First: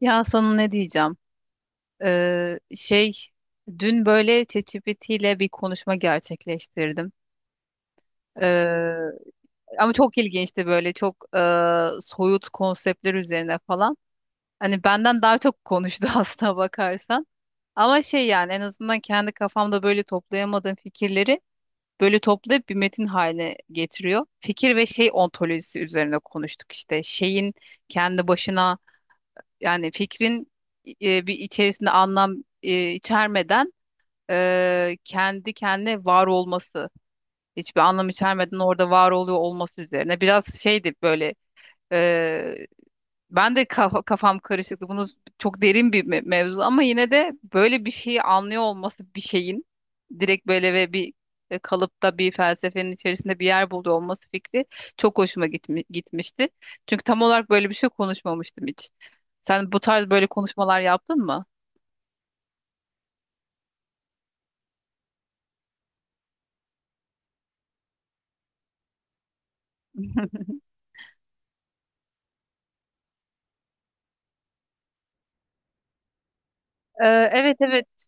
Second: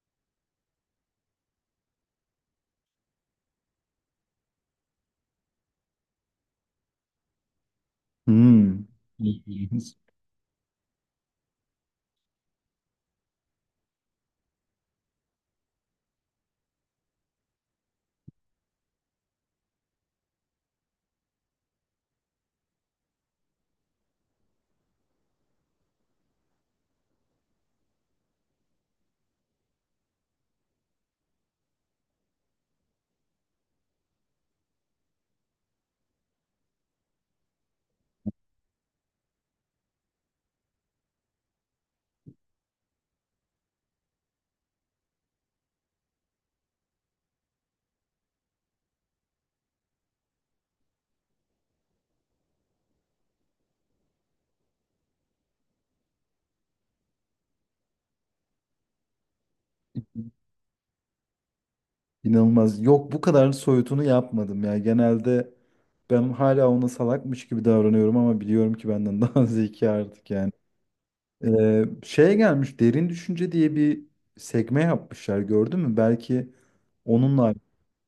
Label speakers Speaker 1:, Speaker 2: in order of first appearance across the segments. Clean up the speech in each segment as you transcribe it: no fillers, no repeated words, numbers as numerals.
Speaker 1: Ya sana ne diyeceğim? Şey dün böyle ChatGPT ile bir konuşma gerçekleştirdim.
Speaker 2: Hmm,
Speaker 1: Ee, ama
Speaker 2: bildiğiniz
Speaker 1: çok ilginçti böyle çok soyut konseptler üzerine falan. Hani benden daha çok konuştu aslına bakarsan. Ama şey yani en azından kendi kafamda böyle toplayamadığım fikirleri böyle toplayıp bir metin haline getiriyor. Fikir ve şey ontolojisi üzerine konuştuk işte. Şeyin kendi başına, yani fikrin, bir içerisinde anlam içermeden, kendi kendine var olması, hiçbir anlam içermeden orada var oluyor olması üzerine. Biraz şeydi böyle. e, Ben de kafam karışıktı. Bunu çok derin bir mevzu ama yine de böyle bir şeyi anlıyor olması, bir şeyin direkt böyle ve bir kalıpta bir felsefenin içerisinde bir yer buluyor olması fikri çok hoşuma gitmişti. Çünkü tam olarak böyle bir şey konuşmamıştım hiç. Sen bu tarz böyle konuşmalar yaptın mı?
Speaker 2: inanılmaz. Yok, bu kadar soyutunu yapmadım ya. Genelde ben hala ona salakmış gibi davranıyorum ama biliyorum ki benden daha zeki artık yani. Şeye gelmiş, derin düşünce diye bir sekme yapmışlar, gördün mü? Belki
Speaker 1: Ee,
Speaker 2: onunla
Speaker 1: evet, evet.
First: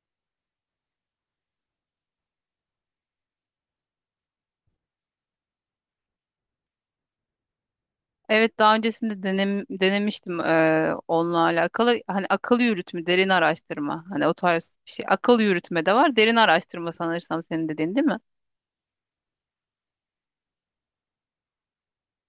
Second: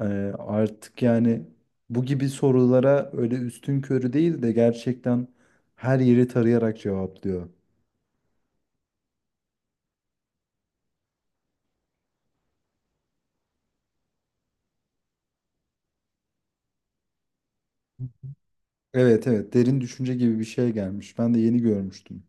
Speaker 2: e, artık yani bu gibi sorulara öyle üstün körü değil de gerçekten her yeri tarayarak cevaplıyor.
Speaker 1: Evet, daha öncesinde denemiştim onunla alakalı hani akıl yürütme, derin araştırma. Hani o tarz bir şey, akıl yürütme de var, derin araştırma sanırsam senin dediğin, değil mi?
Speaker 2: Evet evet, derin düşünce gibi bir şey gelmiş. Ben de yeni görmüştüm.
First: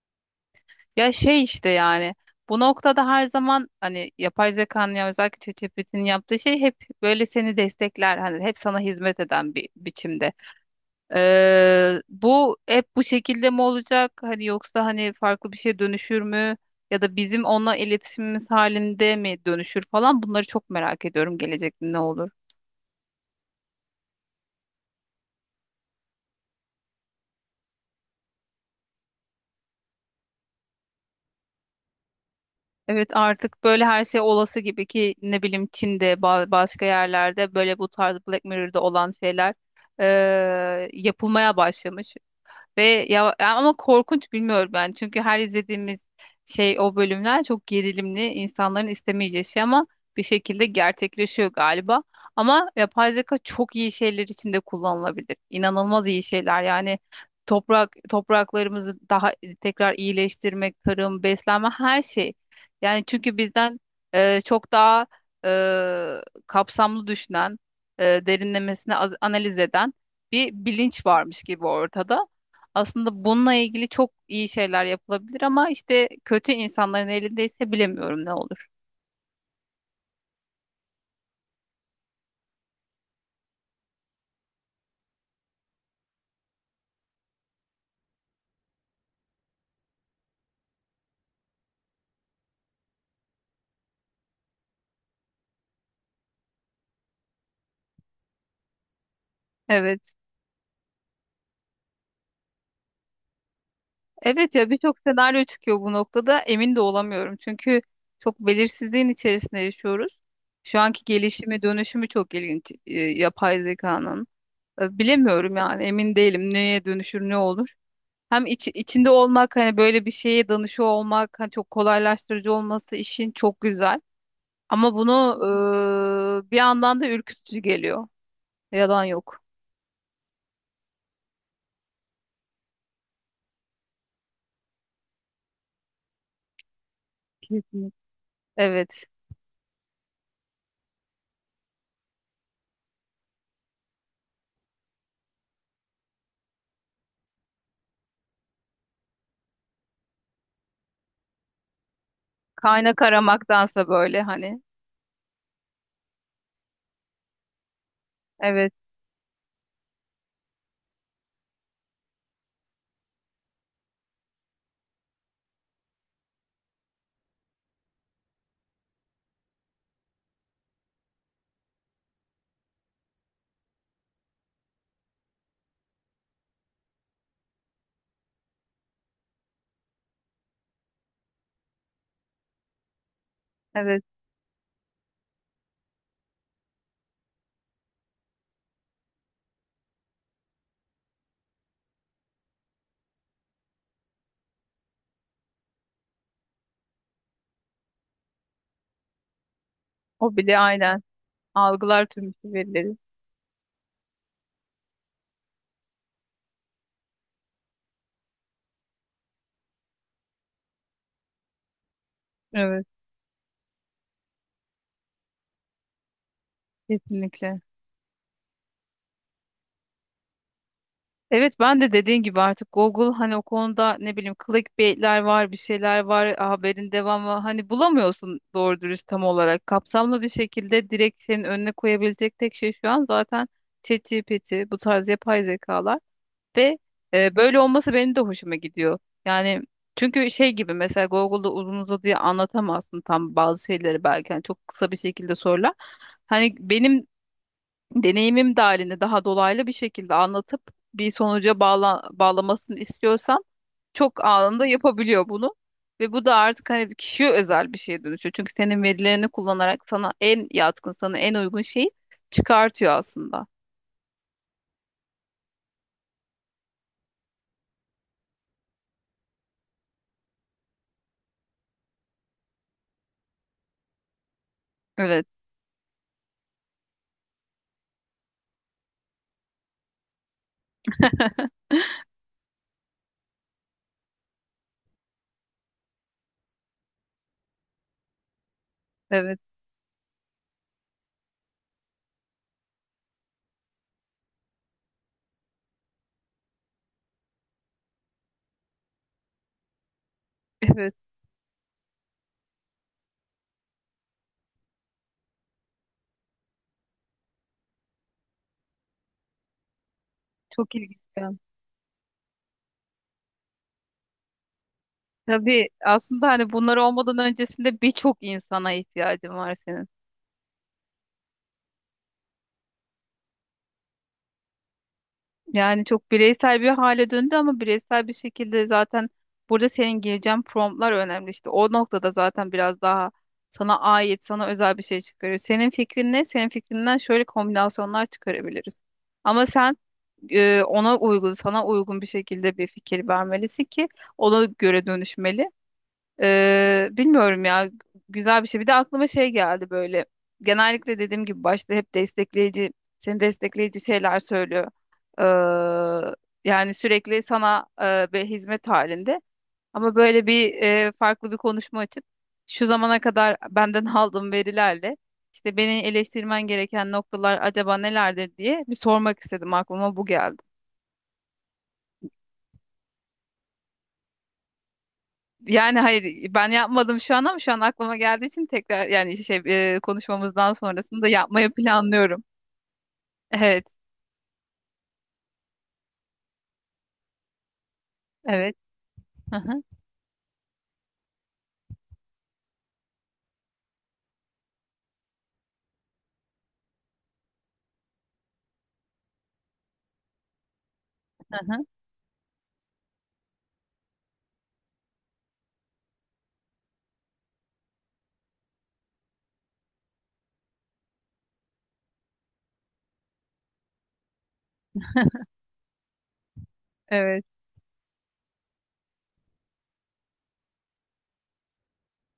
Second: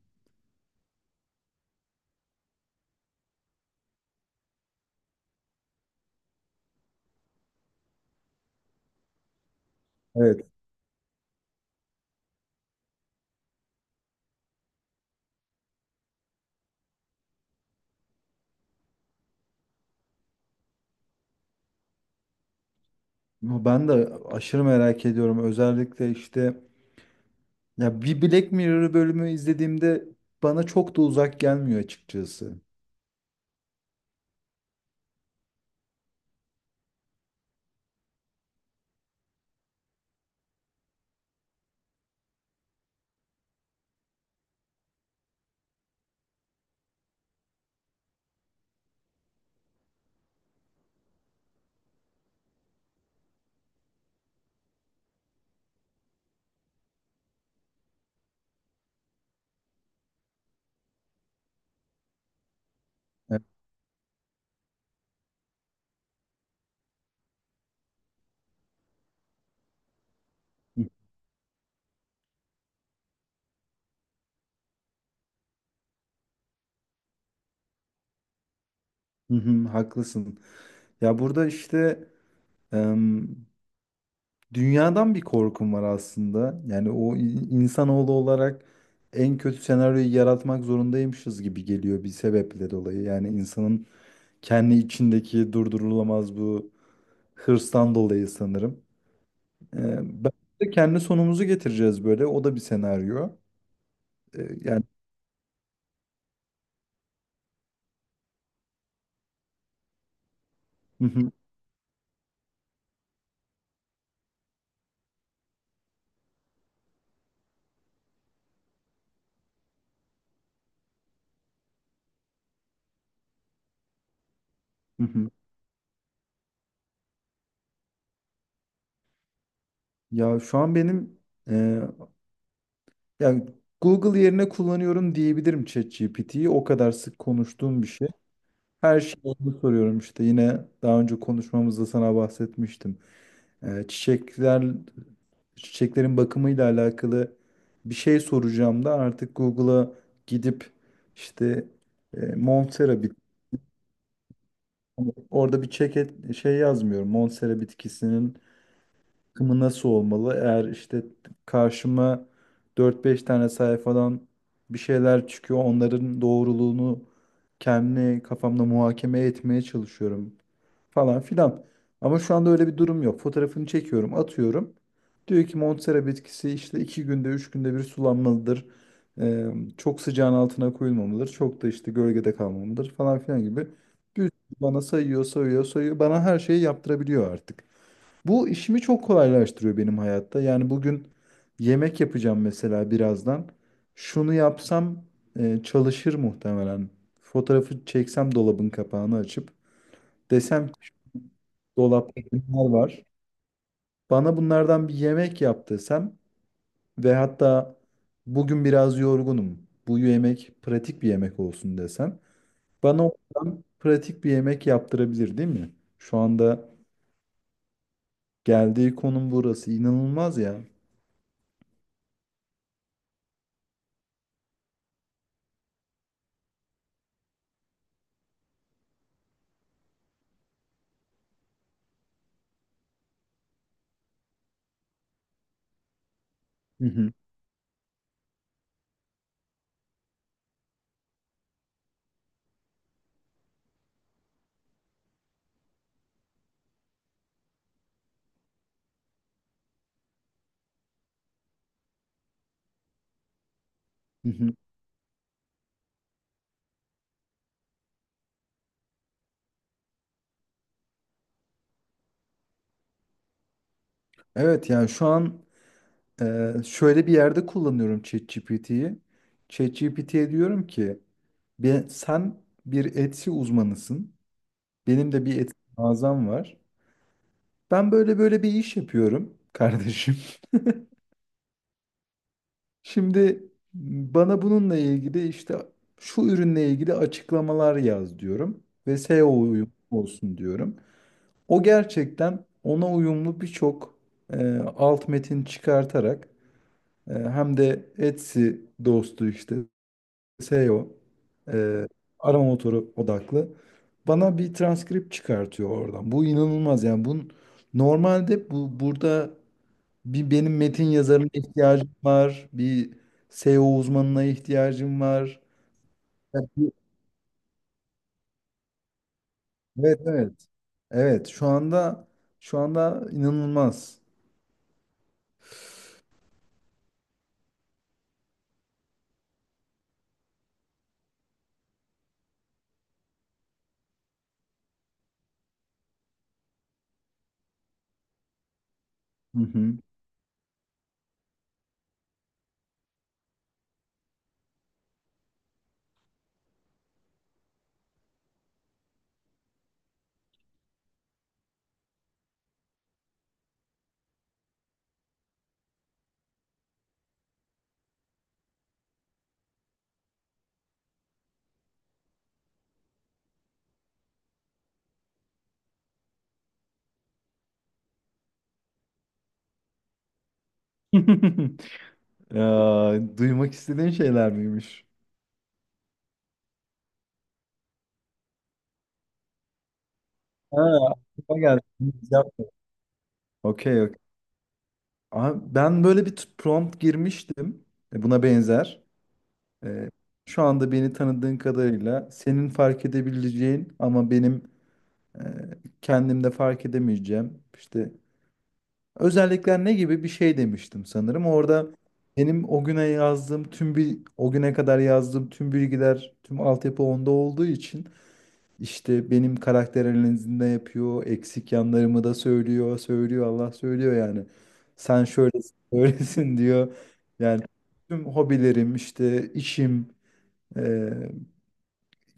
Speaker 1: Ya şey işte yani bu noktada her zaman hani yapay zekanın, ya özellikle ChatGPT'nin yaptığı şey hep böyle seni destekler hani, hep sana hizmet eden bir biçimde.
Speaker 2: Evet.
Speaker 1: Bu hep bu şekilde mi olacak hani, yoksa hani farklı bir şeye dönüşür mü ya da bizim onunla iletişimimiz halinde mi dönüşür falan? Bunları çok merak ediyorum, gelecekte ne olur.
Speaker 2: Ya ben de aşırı merak ediyorum. Özellikle işte ya bir Black Mirror bölümü izlediğimde bana çok da uzak gelmiyor açıkçası.
Speaker 1: Evet, artık böyle her şey olası gibi. Ki ne bileyim, Çin'de başka yerlerde böyle bu tarz Black Mirror'da olan şeyler yapılmaya başlamış. Ve ya ama korkunç, bilmiyorum ben. Çünkü her izlediğimiz şey, o bölümler çok gerilimli, insanların istemeyeceği şey ama bir şekilde gerçekleşiyor galiba. Ama yapay zeka çok iyi şeyler için de kullanılabilir. İnanılmaz iyi şeyler. Yani topraklarımızı daha, tekrar iyileştirmek, tarım, beslenme, her şey. Yani çünkü
Speaker 2: Evet.
Speaker 1: bizden çok daha kapsamlı düşünen, derinlemesine analiz eden bir bilinç varmış gibi ortada. Aslında bununla ilgili çok iyi şeyler yapılabilir ama işte kötü insanların elindeyse bilemiyorum ne olur.
Speaker 2: Hı hı, haklısın. Ya burada işte em, dünyadan bir korkum var aslında. Yani o insanoğlu olarak en kötü senaryoyu yaratmak zorundaymışız gibi geliyor bir sebeple dolayı. Yani insanın kendi içindeki durdurulamaz bu hırstan dolayı sanırım. Ee,
Speaker 1: Evet.
Speaker 2: Ben de kendi sonumuzu getireceğiz böyle. O da bir senaryo. Ee,
Speaker 1: Evet, ya
Speaker 2: yani
Speaker 1: birçok senaryo çıkıyor bu noktada. Emin de olamıyorum. Çünkü çok belirsizliğin içerisinde yaşıyoruz. Şu anki
Speaker 2: Hı hı,
Speaker 1: gelişimi, dönüşümü çok ilginç yapay zekanın. Bilemiyorum yani, emin değilim neye dönüşür, ne olur. Hem içinde olmak, hani böyle bir şeye danışıyor olmak, hani çok kolaylaştırıcı olması işin çok güzel. Ama
Speaker 2: hı
Speaker 1: bunu
Speaker 2: hı.
Speaker 1: bir yandan da ürkütücü geliyor. Yalan yok.
Speaker 2: Ya şu an benim, e, yani Google yerine kullanıyorum diyebilirim ChatGPT'yi. O kadar sık konuştuğum bir
Speaker 1: Kesin.
Speaker 2: şey. Her
Speaker 1: Evet.
Speaker 2: şeyi ona soruyorum işte. Yine daha önce konuşmamızda sana bahsetmiştim. Ee, çiçekler çiçeklerin bakımıyla alakalı bir şey soracağım da artık Google'a gidip işte, Montera.
Speaker 1: Kaynak aramaktansa böyle hani.
Speaker 2: Hani orada bir çeket şey yazmıyorum. Monstera bitkisinin
Speaker 1: Evet,
Speaker 2: akımı nasıl olmalı? Eğer işte karşıma dört beş tane sayfadan bir şeyler çıkıyor, onların doğruluğunu kendi kafamda muhakeme etmeye çalışıyorum falan filan. Ama şu anda öyle bir durum yok. Fotoğrafını çekiyorum, atıyorum. Diyor ki Monstera bitkisi işte iki günde, üç günde bir sulanmalıdır. Ee, Çok sıcağın altına koyulmamalıdır. Çok da işte gölgede kalmamalıdır falan filan gibi.
Speaker 1: evet.
Speaker 2: Bir sürü bana sayıyor, sayıyor, sayıyor. Bana her şeyi yaptırabiliyor artık. Bu işimi çok kolaylaştırıyor benim hayatta. Yani bugün yemek yapacağım mesela birazdan. Şunu yapsam çalışır muhtemelen. Fotoğrafı çeksem, dolabın kapağını açıp
Speaker 1: O bile,
Speaker 2: desem ki "Şu
Speaker 1: aynen. Algılar
Speaker 2: dolapta
Speaker 1: tüm
Speaker 2: bunlar
Speaker 1: verileri.
Speaker 2: var. Bana bunlardan bir yemek yap" desem ve hatta bugün biraz yorgunum, bu yemek pratik bir yemek olsun desem,
Speaker 1: Evet,
Speaker 2: bana oradan pratik bir yemek yaptırabilir değil mi? Şu anda
Speaker 1: kesinlikle.
Speaker 2: geldiği konum burası. İnanılmaz ya.
Speaker 1: Evet, ben de dediğin gibi artık Google hani o konuda ne bileyim, clickbaitler var, bir şeyler var, haberin devamı hani bulamıyorsun doğru dürüst tam olarak. Kapsamlı bir şekilde direkt senin önüne koyabilecek tek şey şu an zaten ChatGPT, bu tarz yapay zekalar. Ve
Speaker 2: Hı hı.
Speaker 1: böyle olması benim de hoşuma gidiyor. Yani çünkü şey gibi, mesela Google'da uzun uzadıya anlatamazsın tam bazı şeyleri belki. Yani çok kısa bir şekilde sorular. Hani benim deneyimim dahilinde daha dolaylı bir şekilde anlatıp bir sonuca bağlamasını istiyorsam çok
Speaker 2: Hı hı.
Speaker 1: anında yapabiliyor bunu. Ve bu da artık hani kişiye özel bir şeye dönüşüyor. Çünkü senin verilerini kullanarak sana en yatkın, sana en uygun şeyi çıkartıyor aslında.
Speaker 2: Evet yani şu an şöyle bir yerde kullanıyorum ChatGPT'yi. ChatGPT'ye diyorum ki: Sen bir Etsy uzmanısın. Benim de
Speaker 1: Evet,
Speaker 2: bir Etsy mağazam var. Ben böyle böyle bir iş yapıyorum kardeşim." Şimdi bana bununla ilgili işte şu ürünle ilgili açıklamalar yaz diyorum ve
Speaker 1: evet,
Speaker 2: SEO uyumlu olsun diyorum. O gerçekten ona uyumlu birçok alt metin çıkartarak, hem de Etsy dostu, işte SEO,
Speaker 1: evet.
Speaker 2: e, O, e, arama motoru odaklı. Bana bir transkript çıkartıyor oradan. Bu inanılmaz yani. Bunun normalde, bu burada, benim
Speaker 1: Çok
Speaker 2: metin
Speaker 1: ilginç.
Speaker 2: yazarına ihtiyacım var. Bir SEO uzmanına ihtiyacım var.
Speaker 1: Tabii aslında
Speaker 2: Ya
Speaker 1: hani
Speaker 2: bu-
Speaker 1: bunlar olmadan öncesinde birçok insana ihtiyacın var senin.
Speaker 2: Evet evet. Evet şu anda inanılmaz.
Speaker 1: Yani çok bireysel bir hale döndü ama bireysel bir şekilde zaten burada senin gireceğin promptlar önemli. İşte o noktada zaten biraz daha sana ait, sana özel bir şey çıkarıyor. Senin fikrin ne? Senin fikrinden şöyle kombinasyonlar çıkarabiliriz.
Speaker 2: Hı
Speaker 1: Ama
Speaker 2: hı.
Speaker 1: sen ona uygun, sana uygun bir şekilde bir fikir vermelisin ki ona göre dönüşmeli. Bilmiyorum ya, güzel bir şey. Bir de aklıma şey geldi böyle. Genellikle dediğim gibi başta hep destekleyici, seni destekleyici şeyler söylüyor. Ee, yani sürekli sana bir hizmet halinde. Ama böyle bir farklı bir konuşma açıp şu zamana kadar benden aldığım verilerle işte beni eleştirmen gereken noktalar acaba nelerdir diye bir sormak istedim. Aklıma bu geldi.
Speaker 2: Ya, duymak istediğin şeyler miymiş?
Speaker 1: Yani hayır, ben yapmadım şu an ama şu an aklıma geldiği için tekrar, yani şey, konuşmamızdan
Speaker 2: Ha,
Speaker 1: sonrasında
Speaker 2: aklıma
Speaker 1: yapmayı
Speaker 2: geldi.
Speaker 1: planlıyorum. Evet,
Speaker 2: Okey, okey. Aha, ben böyle bir prompt girmiştim. Buna
Speaker 1: evet.
Speaker 2: benzer.
Speaker 1: Hı hı,
Speaker 2: E, Şu anda beni tanıdığın kadarıyla senin fark edebileceğin ama benim e, kendimde fark edemeyeceğim işte özellikler ne gibi bir şey demiştim sanırım.
Speaker 1: hı hı.
Speaker 2: Orada benim o güne kadar yazdığım tüm bilgiler, tüm altyapı onda olduğu için İşte benim karakter analizini de yapıyor. Eksik yanlarımı da söylüyor. Söylüyor Allah söylüyor yani. Sen şöylesin böylesin diyor.
Speaker 1: Evet,
Speaker 2: Yani tüm hobilerim, işte işim, e,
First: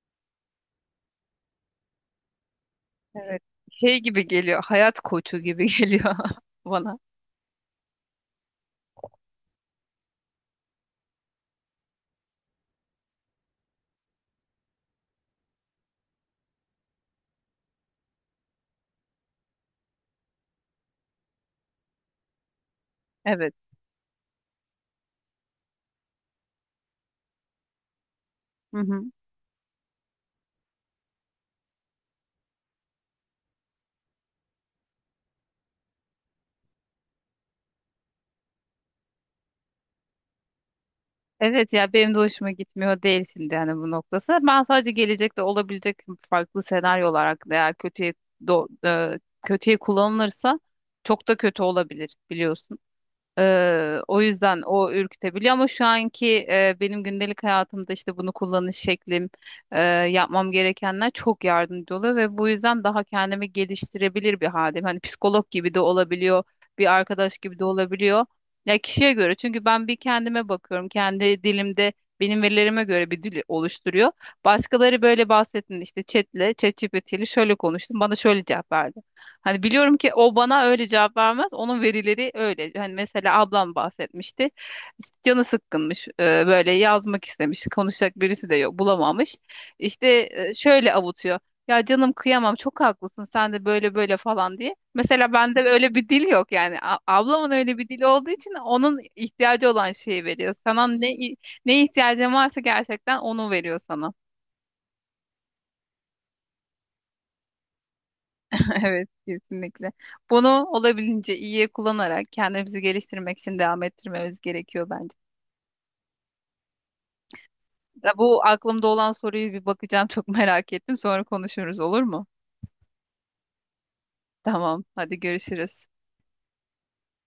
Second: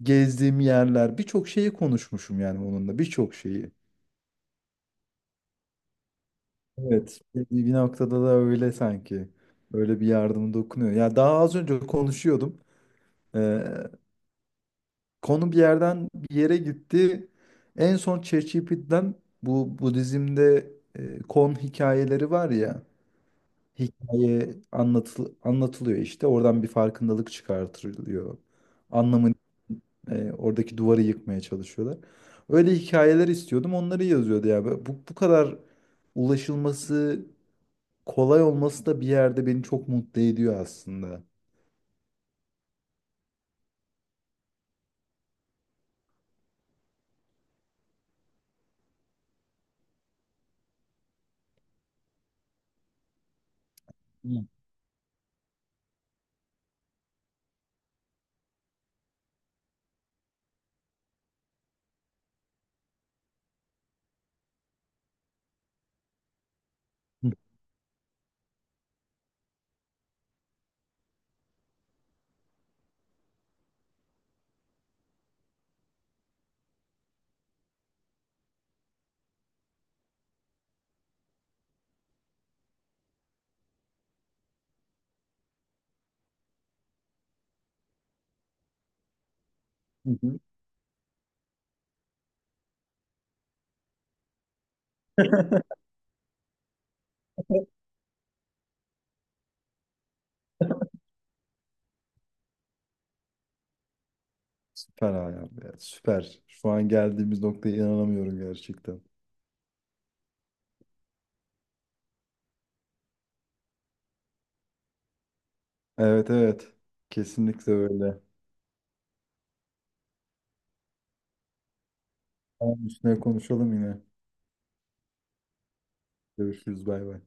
Speaker 2: gezdiğim yerler, birçok şeyi konuşmuşum yani onunla, birçok
Speaker 1: evet.
Speaker 2: şeyi.
Speaker 1: Şey gibi geliyor. Hayat koçu gibi geliyor bana.
Speaker 2: Evet, bir noktada da öyle sanki. Öyle bir yardım dokunuyor. Ya daha az önce konuşuyordum. E, Konu bir yerden bir yere gitti. En son ChatGPT'den, bu Budizm'de kon hikayeleri var ya.
Speaker 1: Evet.
Speaker 2: Hikaye anlatılıyor işte. Oradan bir farkındalık çıkartılıyor.
Speaker 1: Hı hı.
Speaker 2: Anlamını, oradaki duvarı yıkmaya çalışıyorlar. Öyle hikayeler istiyordum. Onları yazıyordu ya. Böyle bu kadar ulaşılması kolay olması da bir yerde beni çok mutlu ediyor aslında.
Speaker 1: Evet, ya benim de hoşuma gitmiyor değil şimdi yani bu noktası. Ben sadece gelecekte olabilecek farklı senaryolar hakkında, eğer kötüye do- e, kötüye kullanılırsa çok da kötü olabilir biliyorsun. O
Speaker 2: Hı.
Speaker 1: yüzden o ürkütebiliyor ama şu anki benim gündelik hayatımda işte bunu kullanış şeklim, eee, yapmam gerekenler çok yardımcı oluyor ve bu yüzden daha kendimi geliştirebilir bir haldeyim. Hani psikolog gibi de olabiliyor, bir arkadaş gibi de olabiliyor. Ya kişiye göre, çünkü ben bir kendime bakıyorum, kendi dilimde benim verilerime göre bir dil oluşturuyor. Başkaları böyle bahsettin işte ChatGPT ile şöyle konuştum, bana şöyle cevap verdi. Hani biliyorum ki o bana öyle cevap vermez. Onun verileri öyle. Hani mesela ablam bahsetmişti. İşte canı sıkkınmış. Böyle yazmak istemiş. Konuşacak birisi de yok. Bulamamış. İşte
Speaker 2: Hı hı.
Speaker 1: şöyle avutuyor. Ya canım, kıyamam, çok haklısın sen de, böyle böyle falan diye. Mesela bende öyle bir dil yok yani. Ablamın öyle bir dili olduğu için onun ihtiyacı olan şeyi veriyor. Sana ne, ihtiyacın varsa gerçekten onu veriyor sana.
Speaker 2: Süper Ayhan ya. Süper. Şu an geldiğimiz noktaya inanamıyorum gerçekten.
Speaker 1: Evet, kesinlikle. Bunu olabildiğince iyiye kullanarak kendimizi geliştirmek için devam ettirmemiz gerekiyor bence.
Speaker 2: Evet evet. Kesinlikle
Speaker 1: Ya
Speaker 2: öyle.
Speaker 1: bu aklımda olan soruyu bir bakacağım. Çok merak ettim. Sonra konuşuruz, olur mu?
Speaker 2: Tamam, üstüne konuşalım yine.
Speaker 1: Tamam, hadi görüşürüz.
Speaker 2: Görüşürüz. Bay bay.